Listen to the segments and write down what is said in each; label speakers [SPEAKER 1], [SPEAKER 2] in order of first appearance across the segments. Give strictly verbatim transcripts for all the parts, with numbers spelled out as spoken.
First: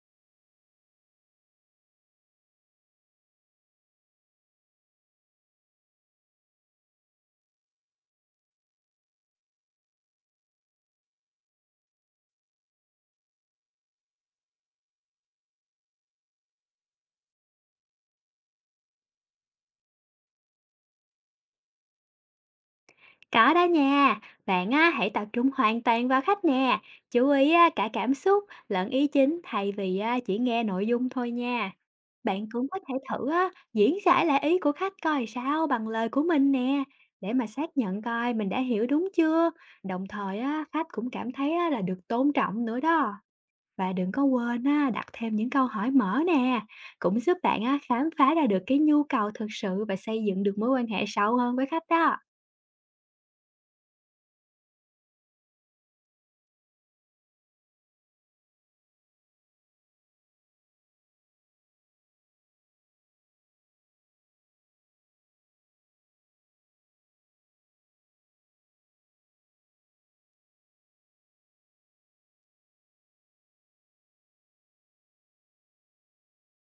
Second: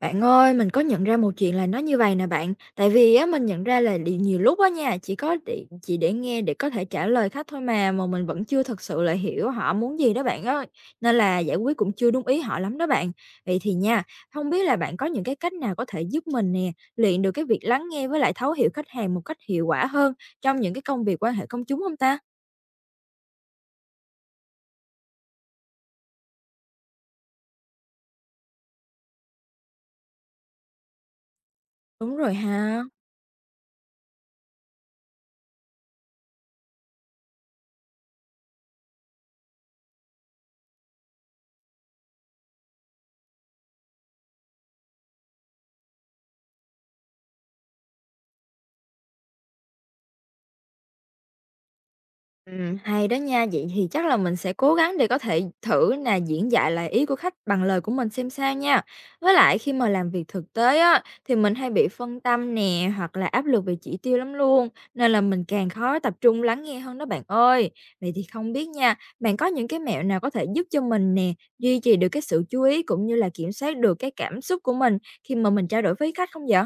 [SPEAKER 1] Bạn ơi, mình có nhận ra một chuyện là nó như vậy nè bạn, tại vì á mình nhận ra là đì nhiều lúc á nha, chỉ có để chỉ để nghe để có thể trả lời khách thôi mà, mà mình vẫn chưa thật sự là hiểu họ muốn gì đó bạn ơi, nên là giải quyết cũng chưa đúng ý họ lắm đó bạn. Vậy thì nha, không biết là bạn có những cái cách nào có thể giúp mình nè, luyện được cái việc lắng nghe với lại thấu hiểu khách hàng một cách hiệu quả hơn trong những cái công việc quan hệ công chúng không ta?
[SPEAKER 2] Có đó nha, bạn á, hãy tập trung hoàn toàn vào khách nè, chú ý á, cả cảm xúc lẫn ý chính thay vì á, chỉ nghe nội dung thôi nha.
[SPEAKER 1] Đúng rồi
[SPEAKER 2] Bạn cũng có
[SPEAKER 1] ha.
[SPEAKER 2] thể thử á, diễn giải lại ý của khách coi sao bằng lời của mình nè, để mà xác nhận coi mình đã hiểu đúng chưa. Đồng thời á, khách cũng cảm thấy á, là được tôn trọng nữa đó. Và đừng có quên á, đặt thêm những câu hỏi mở nè, cũng giúp bạn á, khám phá ra được cái nhu cầu thực sự và xây dựng được mối quan hệ sâu hơn với khách đó.
[SPEAKER 1] Ừm, hay đó nha. Vậy thì chắc là mình sẽ cố gắng để có thể thử là diễn giải lại ý của khách bằng lời của mình xem sao nha. Với lại khi mà làm việc thực tế á, thì mình hay bị phân tâm nè, hoặc là áp lực về chỉ tiêu lắm luôn, nên là mình càng khó tập trung lắng nghe hơn đó bạn ơi. Vậy thì không biết nha, bạn có những cái mẹo nào có thể giúp cho mình nè, duy trì được cái sự chú ý cũng như là kiểm soát được cái cảm xúc của mình khi mà mình trao đổi với khách không vậy?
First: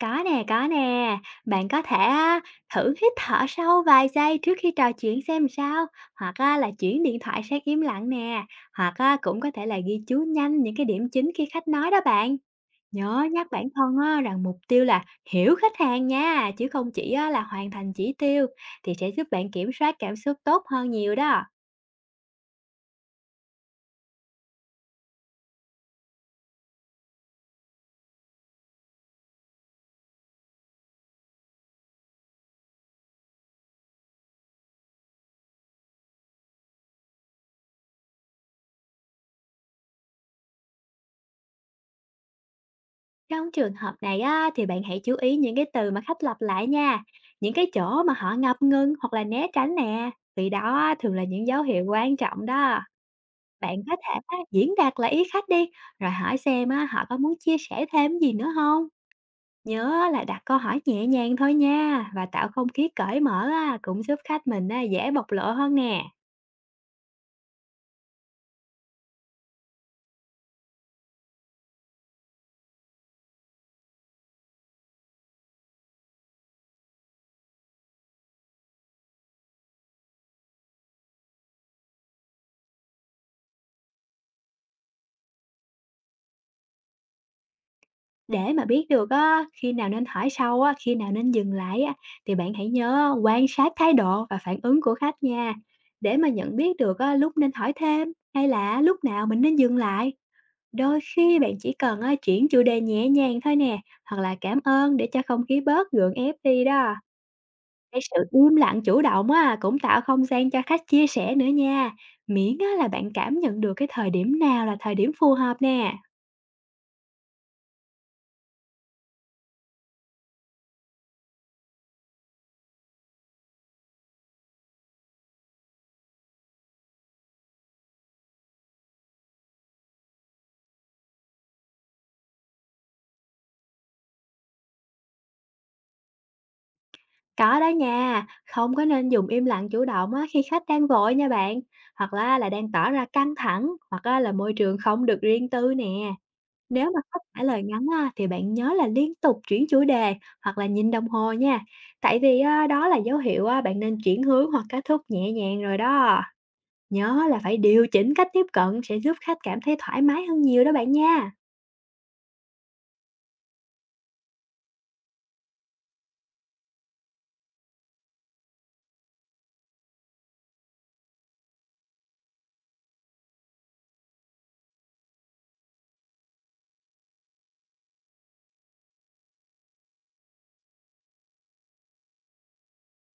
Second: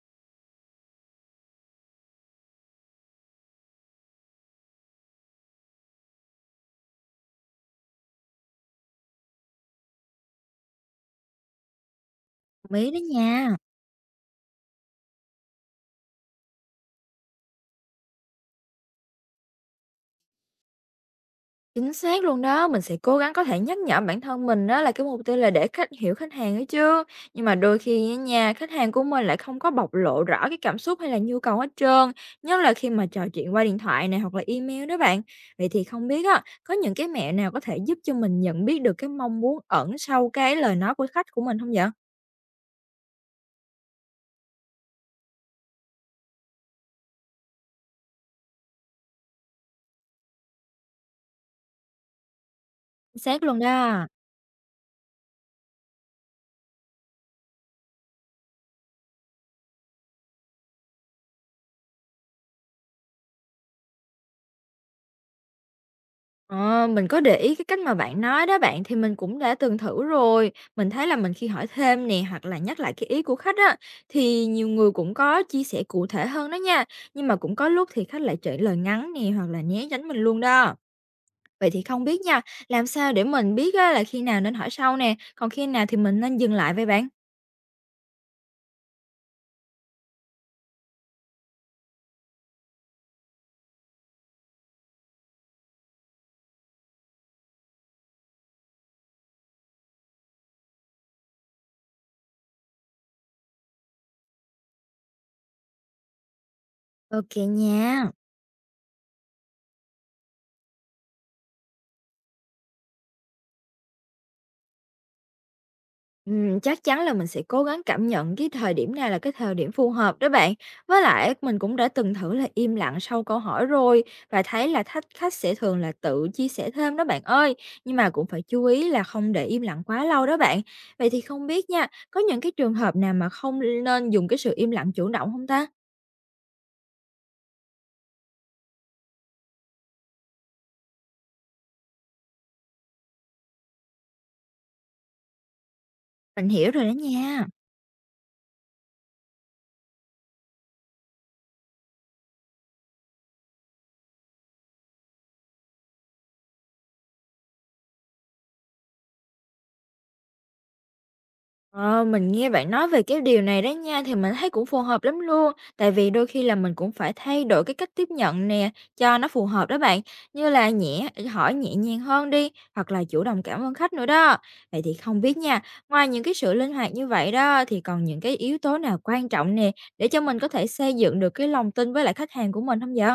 [SPEAKER 2] Có nè, có nè. Bạn có thể á, thử hít thở sâu vài giây trước khi trò chuyện xem sao, hoặc á, là chuyển điện thoại sang im lặng nè, hoặc á, cũng có thể là ghi chú nhanh những cái điểm chính khi khách nói đó bạn.
[SPEAKER 1] Đồng đó
[SPEAKER 2] Nhớ nhắc
[SPEAKER 1] nha.
[SPEAKER 2] bản thân á, rằng mục tiêu là hiểu khách hàng nha, chứ không chỉ á, là hoàn thành chỉ tiêu thì sẽ giúp bạn kiểm soát cảm xúc tốt hơn nhiều đó.
[SPEAKER 1] Chính xác luôn đó, mình sẽ cố gắng có thể nhắc nhở bản thân mình đó là cái mục tiêu là để khách hiểu khách hàng ấy chứ. Nhưng mà đôi khi á nha, khách hàng của mình lại không có bộc lộ rõ cái cảm xúc hay là nhu cầu hết trơn, nhất là khi mà trò chuyện qua điện thoại này hoặc là email đó bạn. Vậy thì không biết á, có những cái mẹo nào có thể giúp cho mình nhận biết được cái mong muốn ẩn sau cái lời nói của khách của mình không vậy?
[SPEAKER 2] Trong trường hợp này á, thì bạn hãy chú ý những cái từ mà khách lặp lại nha, những cái chỗ mà họ ngập ngừng hoặc là né tránh nè, vì đó á, thường là những dấu hiệu quan trọng đó.
[SPEAKER 1] Chính xác luôn
[SPEAKER 2] Bạn có
[SPEAKER 1] đó.
[SPEAKER 2] thể á, diễn đạt lại ý khách đi, rồi hỏi xem á, họ có muốn chia sẻ thêm gì nữa không. Nhớ là đặt câu hỏi nhẹ nhàng thôi nha và tạo không khí cởi mở á, cũng giúp khách mình á, dễ bộc lộ hơn nè.
[SPEAKER 1] Ờ, mình có để ý cái cách mà bạn nói đó bạn thì mình cũng đã từng thử rồi. Mình thấy là mình khi hỏi thêm nè hoặc là nhắc lại cái ý của khách á thì nhiều người cũng có chia sẻ cụ thể hơn đó nha. Nhưng mà cũng có lúc thì khách lại trả lời ngắn nè hoặc là né tránh mình luôn đó. Vậy thì không biết nha, làm sao để mình biết á, là khi nào nên hỏi sau nè, còn khi nào thì mình nên dừng lại với bạn?
[SPEAKER 2] Để mà biết được á, khi nào nên hỏi sâu á, khi nào nên dừng lại á, thì bạn hãy nhớ quan sát thái độ và phản ứng của khách nha. Để mà nhận biết được á, lúc nên hỏi thêm hay là lúc nào mình nên dừng lại. Đôi khi bạn chỉ cần á, chuyển chủ đề nhẹ nhàng thôi nè, hoặc là cảm ơn để cho không khí bớt gượng ép đi đó.
[SPEAKER 1] Ok
[SPEAKER 2] Cái
[SPEAKER 1] nha.
[SPEAKER 2] sự im lặng chủ động á, cũng tạo không gian cho khách chia sẻ nữa nha. Miễn á, là bạn cảm nhận được cái thời điểm nào là thời điểm phù hợp nè.
[SPEAKER 1] Ừm, chắc chắn là mình sẽ cố gắng cảm nhận cái thời điểm này là cái thời điểm phù hợp đó bạn. Với lại mình cũng đã từng thử là im lặng sau câu hỏi rồi và thấy là khách khách sẽ thường là tự chia sẻ thêm đó bạn ơi. Nhưng mà cũng phải chú ý là không để im lặng quá lâu đó bạn. Vậy thì không biết nha, có những cái trường hợp nào mà không nên dùng cái sự im lặng chủ động không ta?
[SPEAKER 2] Có đó nha, không có nên dùng im lặng chủ động á, khi khách đang vội nha bạn, hoặc là là đang tỏ ra căng thẳng, hoặc á, là môi trường không được riêng tư nè.
[SPEAKER 1] Mình hiểu rồi đó
[SPEAKER 2] Nếu mà khách trả
[SPEAKER 1] nha.
[SPEAKER 2] lời ngắn á, thì bạn nhớ là liên tục chuyển chủ đề hoặc là nhìn đồng hồ nha. Tại vì á, đó là dấu hiệu á, bạn nên chuyển hướng hoặc kết thúc nhẹ nhàng rồi đó. Nhớ là phải điều chỉnh cách tiếp cận sẽ giúp khách cảm thấy thoải mái hơn nhiều đó bạn nha.
[SPEAKER 1] Ờ, mình nghe bạn nói về cái điều này đó nha thì mình thấy cũng phù hợp lắm luôn, tại vì đôi khi là mình cũng phải thay đổi cái cách tiếp nhận nè cho nó phù hợp đó bạn, như là nhẹ ừ, hỏi nhẹ nhàng hơn đi hoặc là chủ động cảm ơn khách nữa đó. Vậy thì không biết nha, ngoài những cái sự linh hoạt như vậy đó thì còn những cái yếu tố nào quan trọng nè để cho mình có thể xây dựng được cái lòng tin với lại khách hàng của mình không vậy?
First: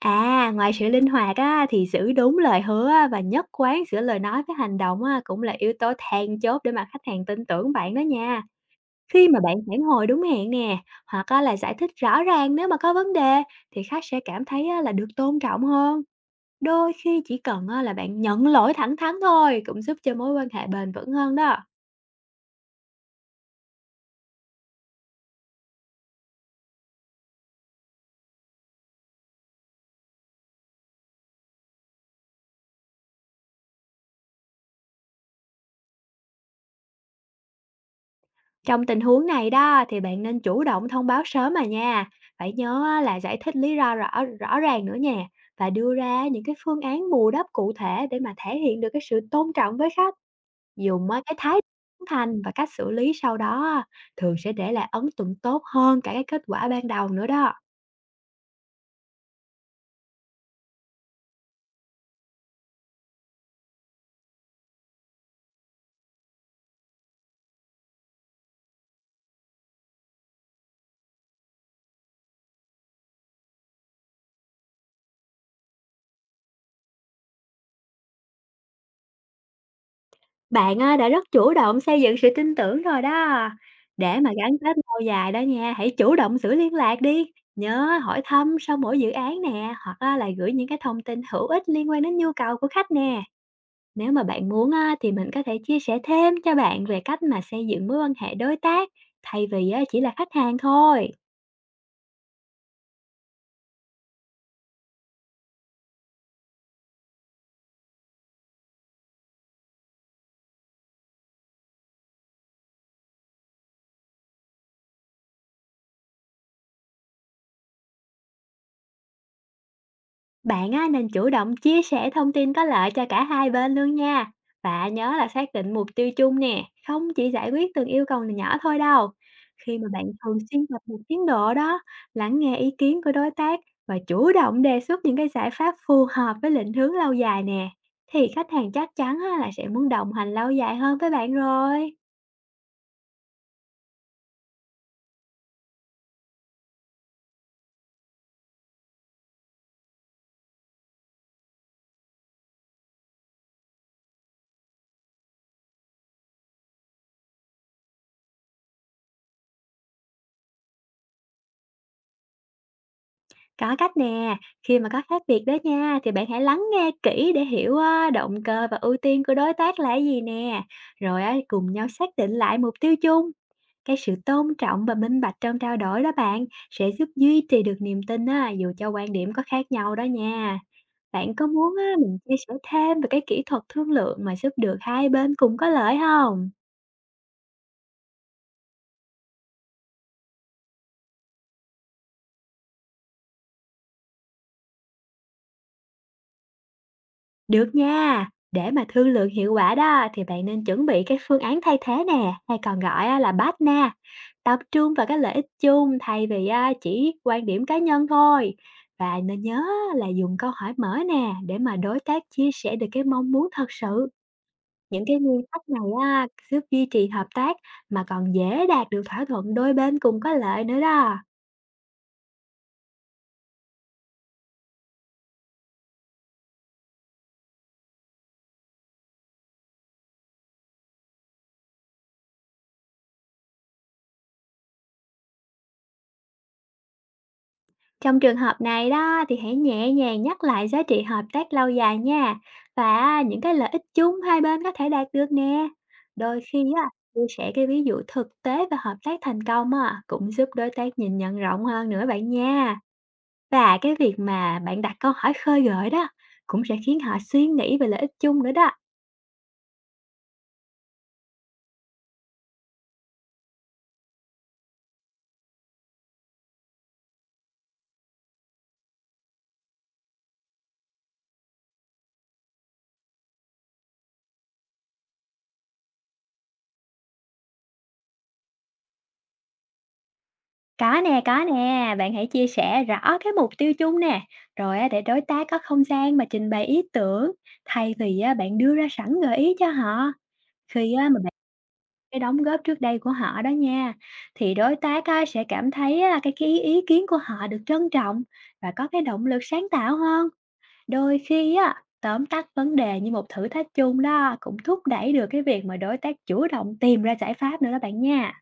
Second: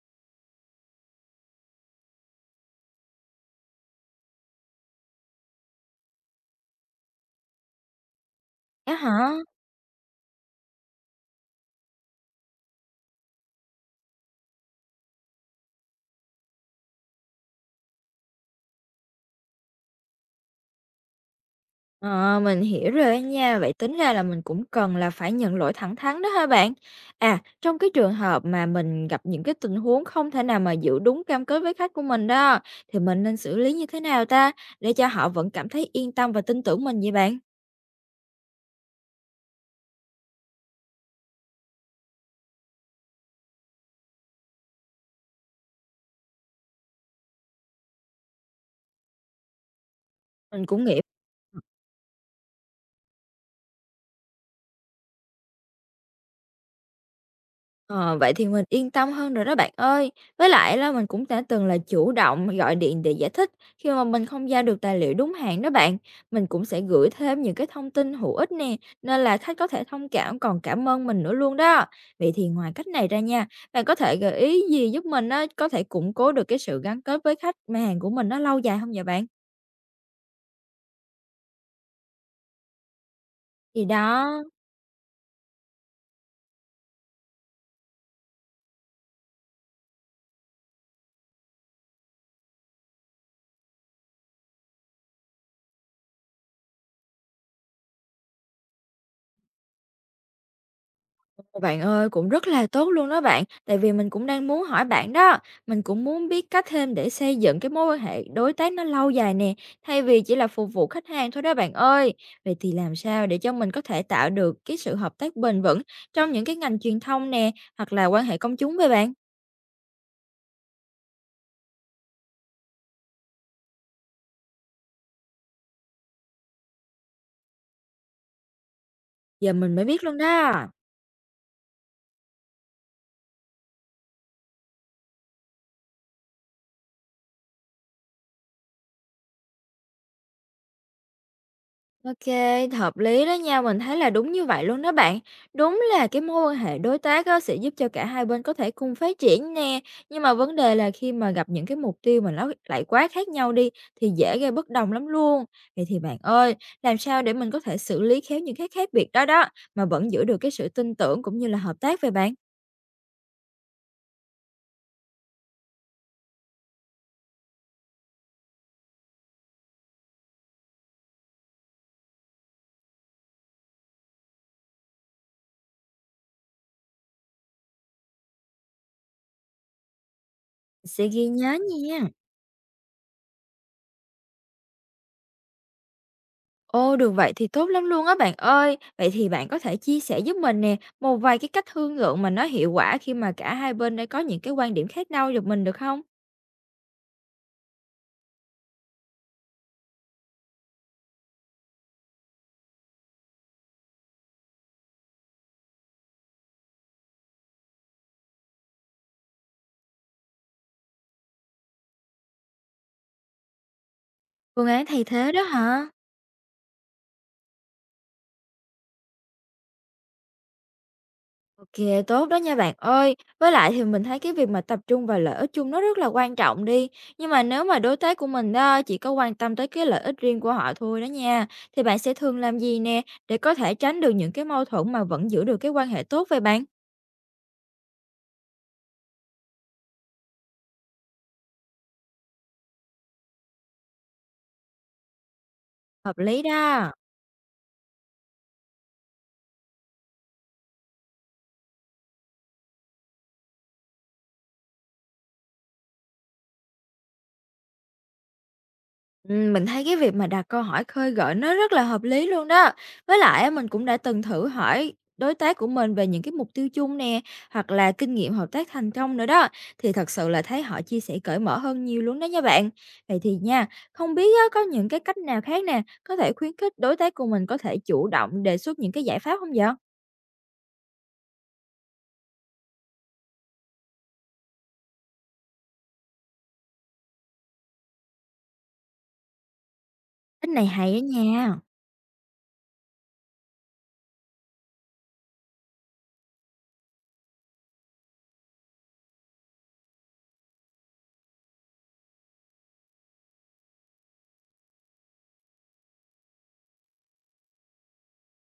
[SPEAKER 2] À, ngoài sự linh hoạt á, thì giữ đúng lời hứa á, và nhất quán giữa lời nói với hành động á, cũng là yếu tố then chốt để mà khách hàng tin tưởng bạn đó nha.
[SPEAKER 1] Dạ
[SPEAKER 2] Khi
[SPEAKER 1] hả?
[SPEAKER 2] mà bạn phản hồi đúng hẹn nè, hoặc á, là giải thích rõ ràng nếu mà có vấn đề, thì khách sẽ cảm thấy á, là được tôn trọng hơn. Đôi khi chỉ cần á, là bạn nhận lỗi thẳng thắn thôi cũng giúp cho mối quan hệ bền vững hơn đó.
[SPEAKER 1] Ờ, mình hiểu rồi á nha, vậy tính ra là mình cũng cần là phải nhận lỗi thẳng thắn đó ha bạn. À, trong cái trường hợp mà mình gặp những cái tình huống không thể nào mà giữ đúng cam kết với khách của mình đó, thì mình nên xử lý như thế nào ta để cho họ vẫn cảm thấy yên tâm và tin tưởng mình vậy bạn?
[SPEAKER 2] Trong tình huống này đó thì bạn nên chủ động thông báo sớm mà nha. Phải nhớ á, là giải thích lý do rõ rõ ràng nữa nè và đưa ra những cái phương án bù đắp cụ thể để mà thể hiện được cái sự tôn trọng với khách.
[SPEAKER 1] Mình cũng nghĩ.
[SPEAKER 2] Dùng á, cái thái độ chân thành và cách xử lý sau đó á, thường sẽ để lại ấn tượng tốt hơn cả cái kết quả ban đầu nữa đó.
[SPEAKER 1] Ờ, vậy thì mình yên tâm hơn rồi đó bạn ơi. Với lại là mình cũng đã từng là chủ động gọi điện để giải thích khi mà mình không giao được tài liệu đúng hạn đó bạn. Mình cũng sẽ gửi thêm những cái thông tin hữu ích nè, nên là khách có thể thông cảm còn cảm ơn mình nữa luôn đó. Vậy thì ngoài cách này ra nha, bạn có thể gợi ý gì giúp mình á, có thể củng cố được cái sự gắn kết với khách hàng của mình nó lâu dài không vậy bạn?
[SPEAKER 2] Bạn, a, đã rất chủ động xây dựng sự tin tưởng rồi đó.
[SPEAKER 1] Thì
[SPEAKER 2] Để mà
[SPEAKER 1] đó.
[SPEAKER 2] gắn kết lâu dài đó nha, hãy chủ động giữ liên lạc đi, nhớ hỏi thăm sau mỗi dự án nè, hoặc á là gửi những cái thông tin hữu ích liên quan đến nhu cầu của khách nè. Nếu mà bạn muốn á, thì mình có thể chia sẻ thêm cho bạn về cách mà xây dựng mối quan hệ đối tác, thay vì á chỉ là khách hàng thôi.
[SPEAKER 1] Ôi, bạn ơi, cũng rất là tốt luôn đó bạn, tại vì mình cũng đang muốn hỏi bạn đó, mình cũng muốn biết cách thêm để xây dựng cái mối quan hệ đối tác nó lâu dài nè, thay vì chỉ là phục vụ khách hàng thôi đó bạn ơi. Vậy thì làm sao để cho mình có thể tạo được cái sự hợp tác bền vững trong những cái ngành truyền thông nè, hoặc là quan hệ công chúng với bạn?
[SPEAKER 2] Bạn á, nên chủ động chia sẻ thông tin có lợi cho cả hai bên luôn nha. Và nhớ là xác định mục tiêu chung nè, không chỉ giải quyết từng yêu cầu nhỏ thôi đâu.
[SPEAKER 1] Giờ mình
[SPEAKER 2] Khi
[SPEAKER 1] mới
[SPEAKER 2] mà bạn
[SPEAKER 1] biết luôn
[SPEAKER 2] thường
[SPEAKER 1] đó.
[SPEAKER 2] xuyên cập nhật tiến độ đó, lắng nghe ý kiến của đối tác và chủ động đề xuất những cái giải pháp phù hợp với định hướng lâu dài nè, thì khách hàng chắc chắn á, là sẽ muốn đồng hành lâu dài hơn với bạn rồi.
[SPEAKER 1] OK, hợp lý đó nha, mình thấy là đúng như vậy luôn đó bạn. Đúng là cái mối quan hệ đối tác á, sẽ giúp cho cả hai bên có thể cùng phát triển nè. Nhưng mà vấn đề là khi mà gặp những cái mục tiêu mà nó lại quá khác nhau đi thì dễ gây bất đồng lắm luôn. Vậy thì bạn ơi, làm sao để mình có thể xử lý khéo những cái khác biệt đó đó mà vẫn giữ được cái sự tin tưởng cũng như là hợp tác về bạn?
[SPEAKER 2] Có cách nè, khi mà có khác biệt đó nha, thì bạn hãy lắng nghe kỹ để hiểu á, động cơ và ưu tiên của đối tác là cái gì nè. Rồi á, cùng nhau xác định lại mục tiêu chung. Cái sự tôn trọng và minh bạch trong trao đổi đó bạn sẽ giúp duy trì được niềm tin á, dù cho quan điểm có khác nhau đó nha.
[SPEAKER 1] Sẽ ghi
[SPEAKER 2] Bạn có
[SPEAKER 1] nhớ
[SPEAKER 2] muốn á,
[SPEAKER 1] nha.
[SPEAKER 2] mình chia sẻ thêm về cái kỹ thuật thương lượng mà giúp được hai bên cùng có lợi không?
[SPEAKER 1] Ô, được vậy thì tốt lắm luôn á bạn ơi. Vậy thì bạn có thể chia sẻ giúp mình nè, một vài cái cách thương lượng mà nó hiệu quả khi mà cả hai bên đã có những cái quan điểm khác nhau giùm mình được không?
[SPEAKER 2] Được nha. Để mà thương lượng hiệu quả đó thì bạn nên chuẩn bị cái phương án thay thế nè, hay còn gọi á, là partner. Tập trung vào cái lợi ích chung thay vì, a, chỉ quan điểm cá nhân thôi. Và nên nhớ là dùng câu hỏi mở nè, để mà đối tác chia sẻ được cái mong muốn thật sự.
[SPEAKER 1] Phương án
[SPEAKER 2] Những
[SPEAKER 1] thay
[SPEAKER 2] cái
[SPEAKER 1] thế
[SPEAKER 2] nguyên
[SPEAKER 1] đó
[SPEAKER 2] tắc
[SPEAKER 1] hả?
[SPEAKER 2] này á, giúp duy trì hợp tác mà còn dễ đạt được thỏa thuận đôi bên cùng có lợi nữa đó.
[SPEAKER 1] Ok, tốt đó nha bạn ơi. Với lại thì mình thấy cái việc mà tập trung vào lợi ích chung nó rất là quan trọng đi. Nhưng mà nếu mà đối tác của mình đó chỉ có quan tâm tới cái lợi ích riêng của họ thôi đó nha, thì bạn sẽ thường làm gì nè để có thể tránh được những cái mâu thuẫn mà vẫn giữ được cái quan hệ tốt vậy bạn?
[SPEAKER 2] Trong trường hợp này đó thì hãy nhẹ nhàng nhắc lại giá trị hợp tác lâu dài nha và những cái lợi ích chung hai bên có thể đạt được nè.
[SPEAKER 1] Hợp
[SPEAKER 2] Đôi
[SPEAKER 1] lý
[SPEAKER 2] khi á,
[SPEAKER 1] đó.
[SPEAKER 2] chia sẻ cái ví dụ thực tế và hợp tác thành công á, cũng giúp đối tác nhìn nhận rộng hơn nữa bạn nha. Và cái việc mà bạn đặt câu hỏi khơi gợi đó cũng sẽ khiến họ suy nghĩ về lợi ích chung nữa đó.
[SPEAKER 1] Ừm, mình thấy cái việc mà đặt câu hỏi khơi gợi nó rất là hợp lý luôn đó. Với lại á, mình cũng đã từng thử hỏi đối tác của mình về những cái mục tiêu chung nè, hoặc là kinh nghiệm hợp tác thành công nữa đó, thì thật sự là thấy họ chia sẻ cởi mở hơn nhiều luôn đó nha bạn. Vậy thì nha, không biết á, có những cái cách nào khác nè, có thể khuyến khích đối tác của mình có thể chủ động đề xuất những cái giải pháp không vậy?
[SPEAKER 2] Có nè, có nè, bạn hãy chia sẻ rõ cái mục tiêu chung nè, rồi á, để đối tác có không gian mà trình bày ý tưởng thay vì á, bạn đưa ra sẵn gợi ý cho họ.
[SPEAKER 1] Cách này hay
[SPEAKER 2] Khi
[SPEAKER 1] á
[SPEAKER 2] á, mà bạn
[SPEAKER 1] nha.
[SPEAKER 2] cái đóng góp trước đây của họ đó nha, thì đối tác á, sẽ cảm thấy á, cái, cái ý kiến của họ được trân trọng và có cái động lực sáng tạo hơn. Đôi khi á, tóm tắt vấn đề như một thử thách chung đó cũng thúc đẩy được cái việc mà đối tác chủ động tìm ra giải pháp nữa đó bạn nha.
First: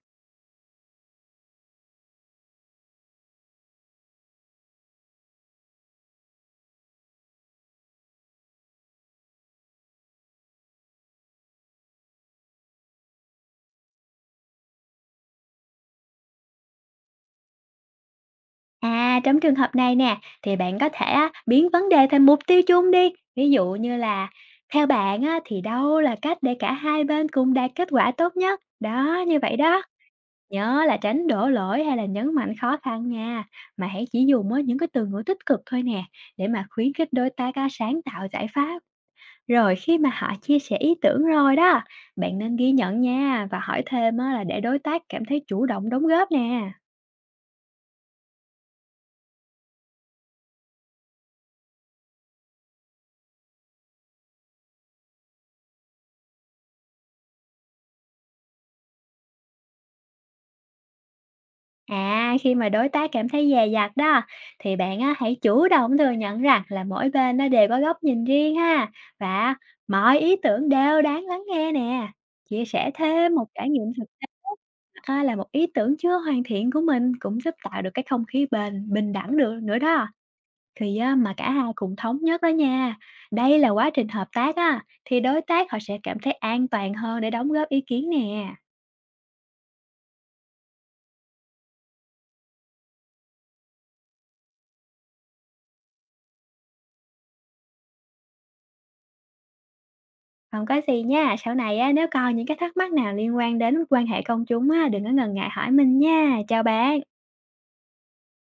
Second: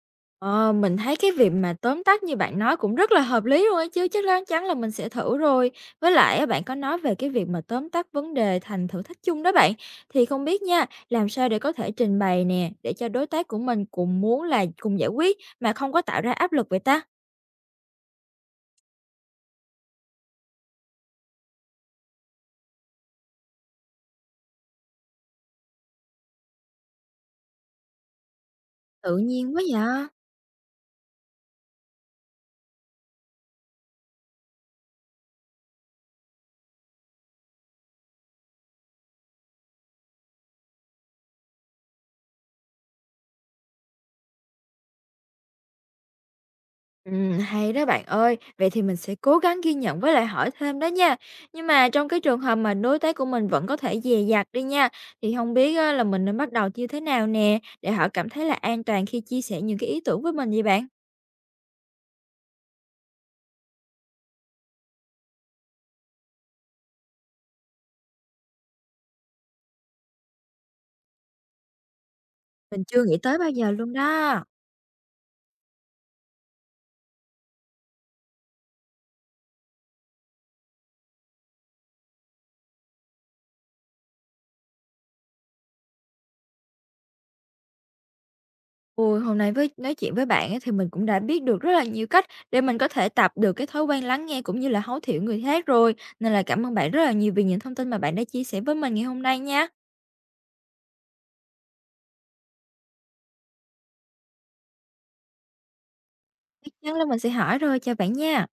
[SPEAKER 1] Ờ, mình thấy cái việc mà tóm tắt như bạn nói cũng rất là hợp lý luôn ấy chứ, chắc lán chắn là mình sẽ thử rồi. Với lại á, bạn có nói về cái việc mà tóm tắt vấn đề thành thử thách chung đó bạn, thì không biết nha, làm sao để có thể trình bày nè, để cho đối tác của mình cùng muốn là cùng giải quyết mà không có tạo ra áp lực vậy ta?
[SPEAKER 2] À, trong trường hợp này nè, thì bạn có thể á, biến vấn đề thành mục tiêu chung đi. Ví dụ như là theo bạn á, thì đâu là cách để cả hai bên cùng đạt kết quả tốt nhất?
[SPEAKER 1] Tự
[SPEAKER 2] Đó, như vậy
[SPEAKER 1] nhiên quá
[SPEAKER 2] đó.
[SPEAKER 1] vậy.
[SPEAKER 2] Nhớ là tránh đổ lỗi hay là nhấn mạnh khó khăn nha, mà hãy chỉ dùng á, những cái từ ngữ tích cực thôi nè, để mà khuyến khích đối tác á, sáng tạo giải pháp. Rồi khi mà họ chia sẻ ý tưởng rồi đó, bạn nên ghi nhận nha và hỏi thêm á, là để đối tác cảm thấy chủ động đóng góp nè.
[SPEAKER 1] Ừm, hay đó bạn ơi, vậy thì mình sẽ cố gắng ghi nhận với lại hỏi thêm đó nha. Nhưng mà trong cái trường hợp mà đối tác của mình vẫn có thể dè dặt đi nha, thì không biết á, là mình nên bắt đầu như thế nào nè để họ cảm thấy là an toàn khi chia sẻ những cái ý tưởng với mình vậy bạn?
[SPEAKER 2] À, khi mà đối tác cảm thấy dè dặt đó, thì bạn á, hãy chủ động thừa nhận rằng là mỗi bên nó đều có góc nhìn riêng ha, và mọi ý tưởng đều đáng lắng nghe nè. Chia
[SPEAKER 1] Mình
[SPEAKER 2] sẻ
[SPEAKER 1] chưa nghĩ
[SPEAKER 2] thêm
[SPEAKER 1] tới
[SPEAKER 2] một
[SPEAKER 1] bao
[SPEAKER 2] trải
[SPEAKER 1] giờ
[SPEAKER 2] nghiệm
[SPEAKER 1] luôn
[SPEAKER 2] thực.
[SPEAKER 1] đó.
[SPEAKER 2] A, là một ý tưởng chưa hoàn thiện của mình cũng giúp tạo được cái không khí bền bình đẳng được nữa đó. Thì á, mà cả hai cùng thống nhất đó nha. Đây là quá trình hợp tác á, thì đối tác họ sẽ cảm thấy an toàn hơn để đóng góp ý kiến nè.
[SPEAKER 1] Ôi, hôm nay với nói chuyện với bạn á, thì mình cũng đã biết được rất là nhiều cách để mình có thể tập được cái thói quen lắng nghe cũng như là hấu thhiểu người khác rồi. Nên là cảm ơn bạn rất là nhiều vì những thông tin mà bạn đã chia sẻ với mình ngày hôm nay nha.
[SPEAKER 2] Không có gì nha, sau này á, nếu còn những cái thắc mắc nào liên quan đến quan hệ công chúng á, đừng có ngần ngại hỏi mình nha. Chào
[SPEAKER 1] Chắc chắn
[SPEAKER 2] bạn.
[SPEAKER 1] là mình sẽ hỏi rồi, chào bạn nha.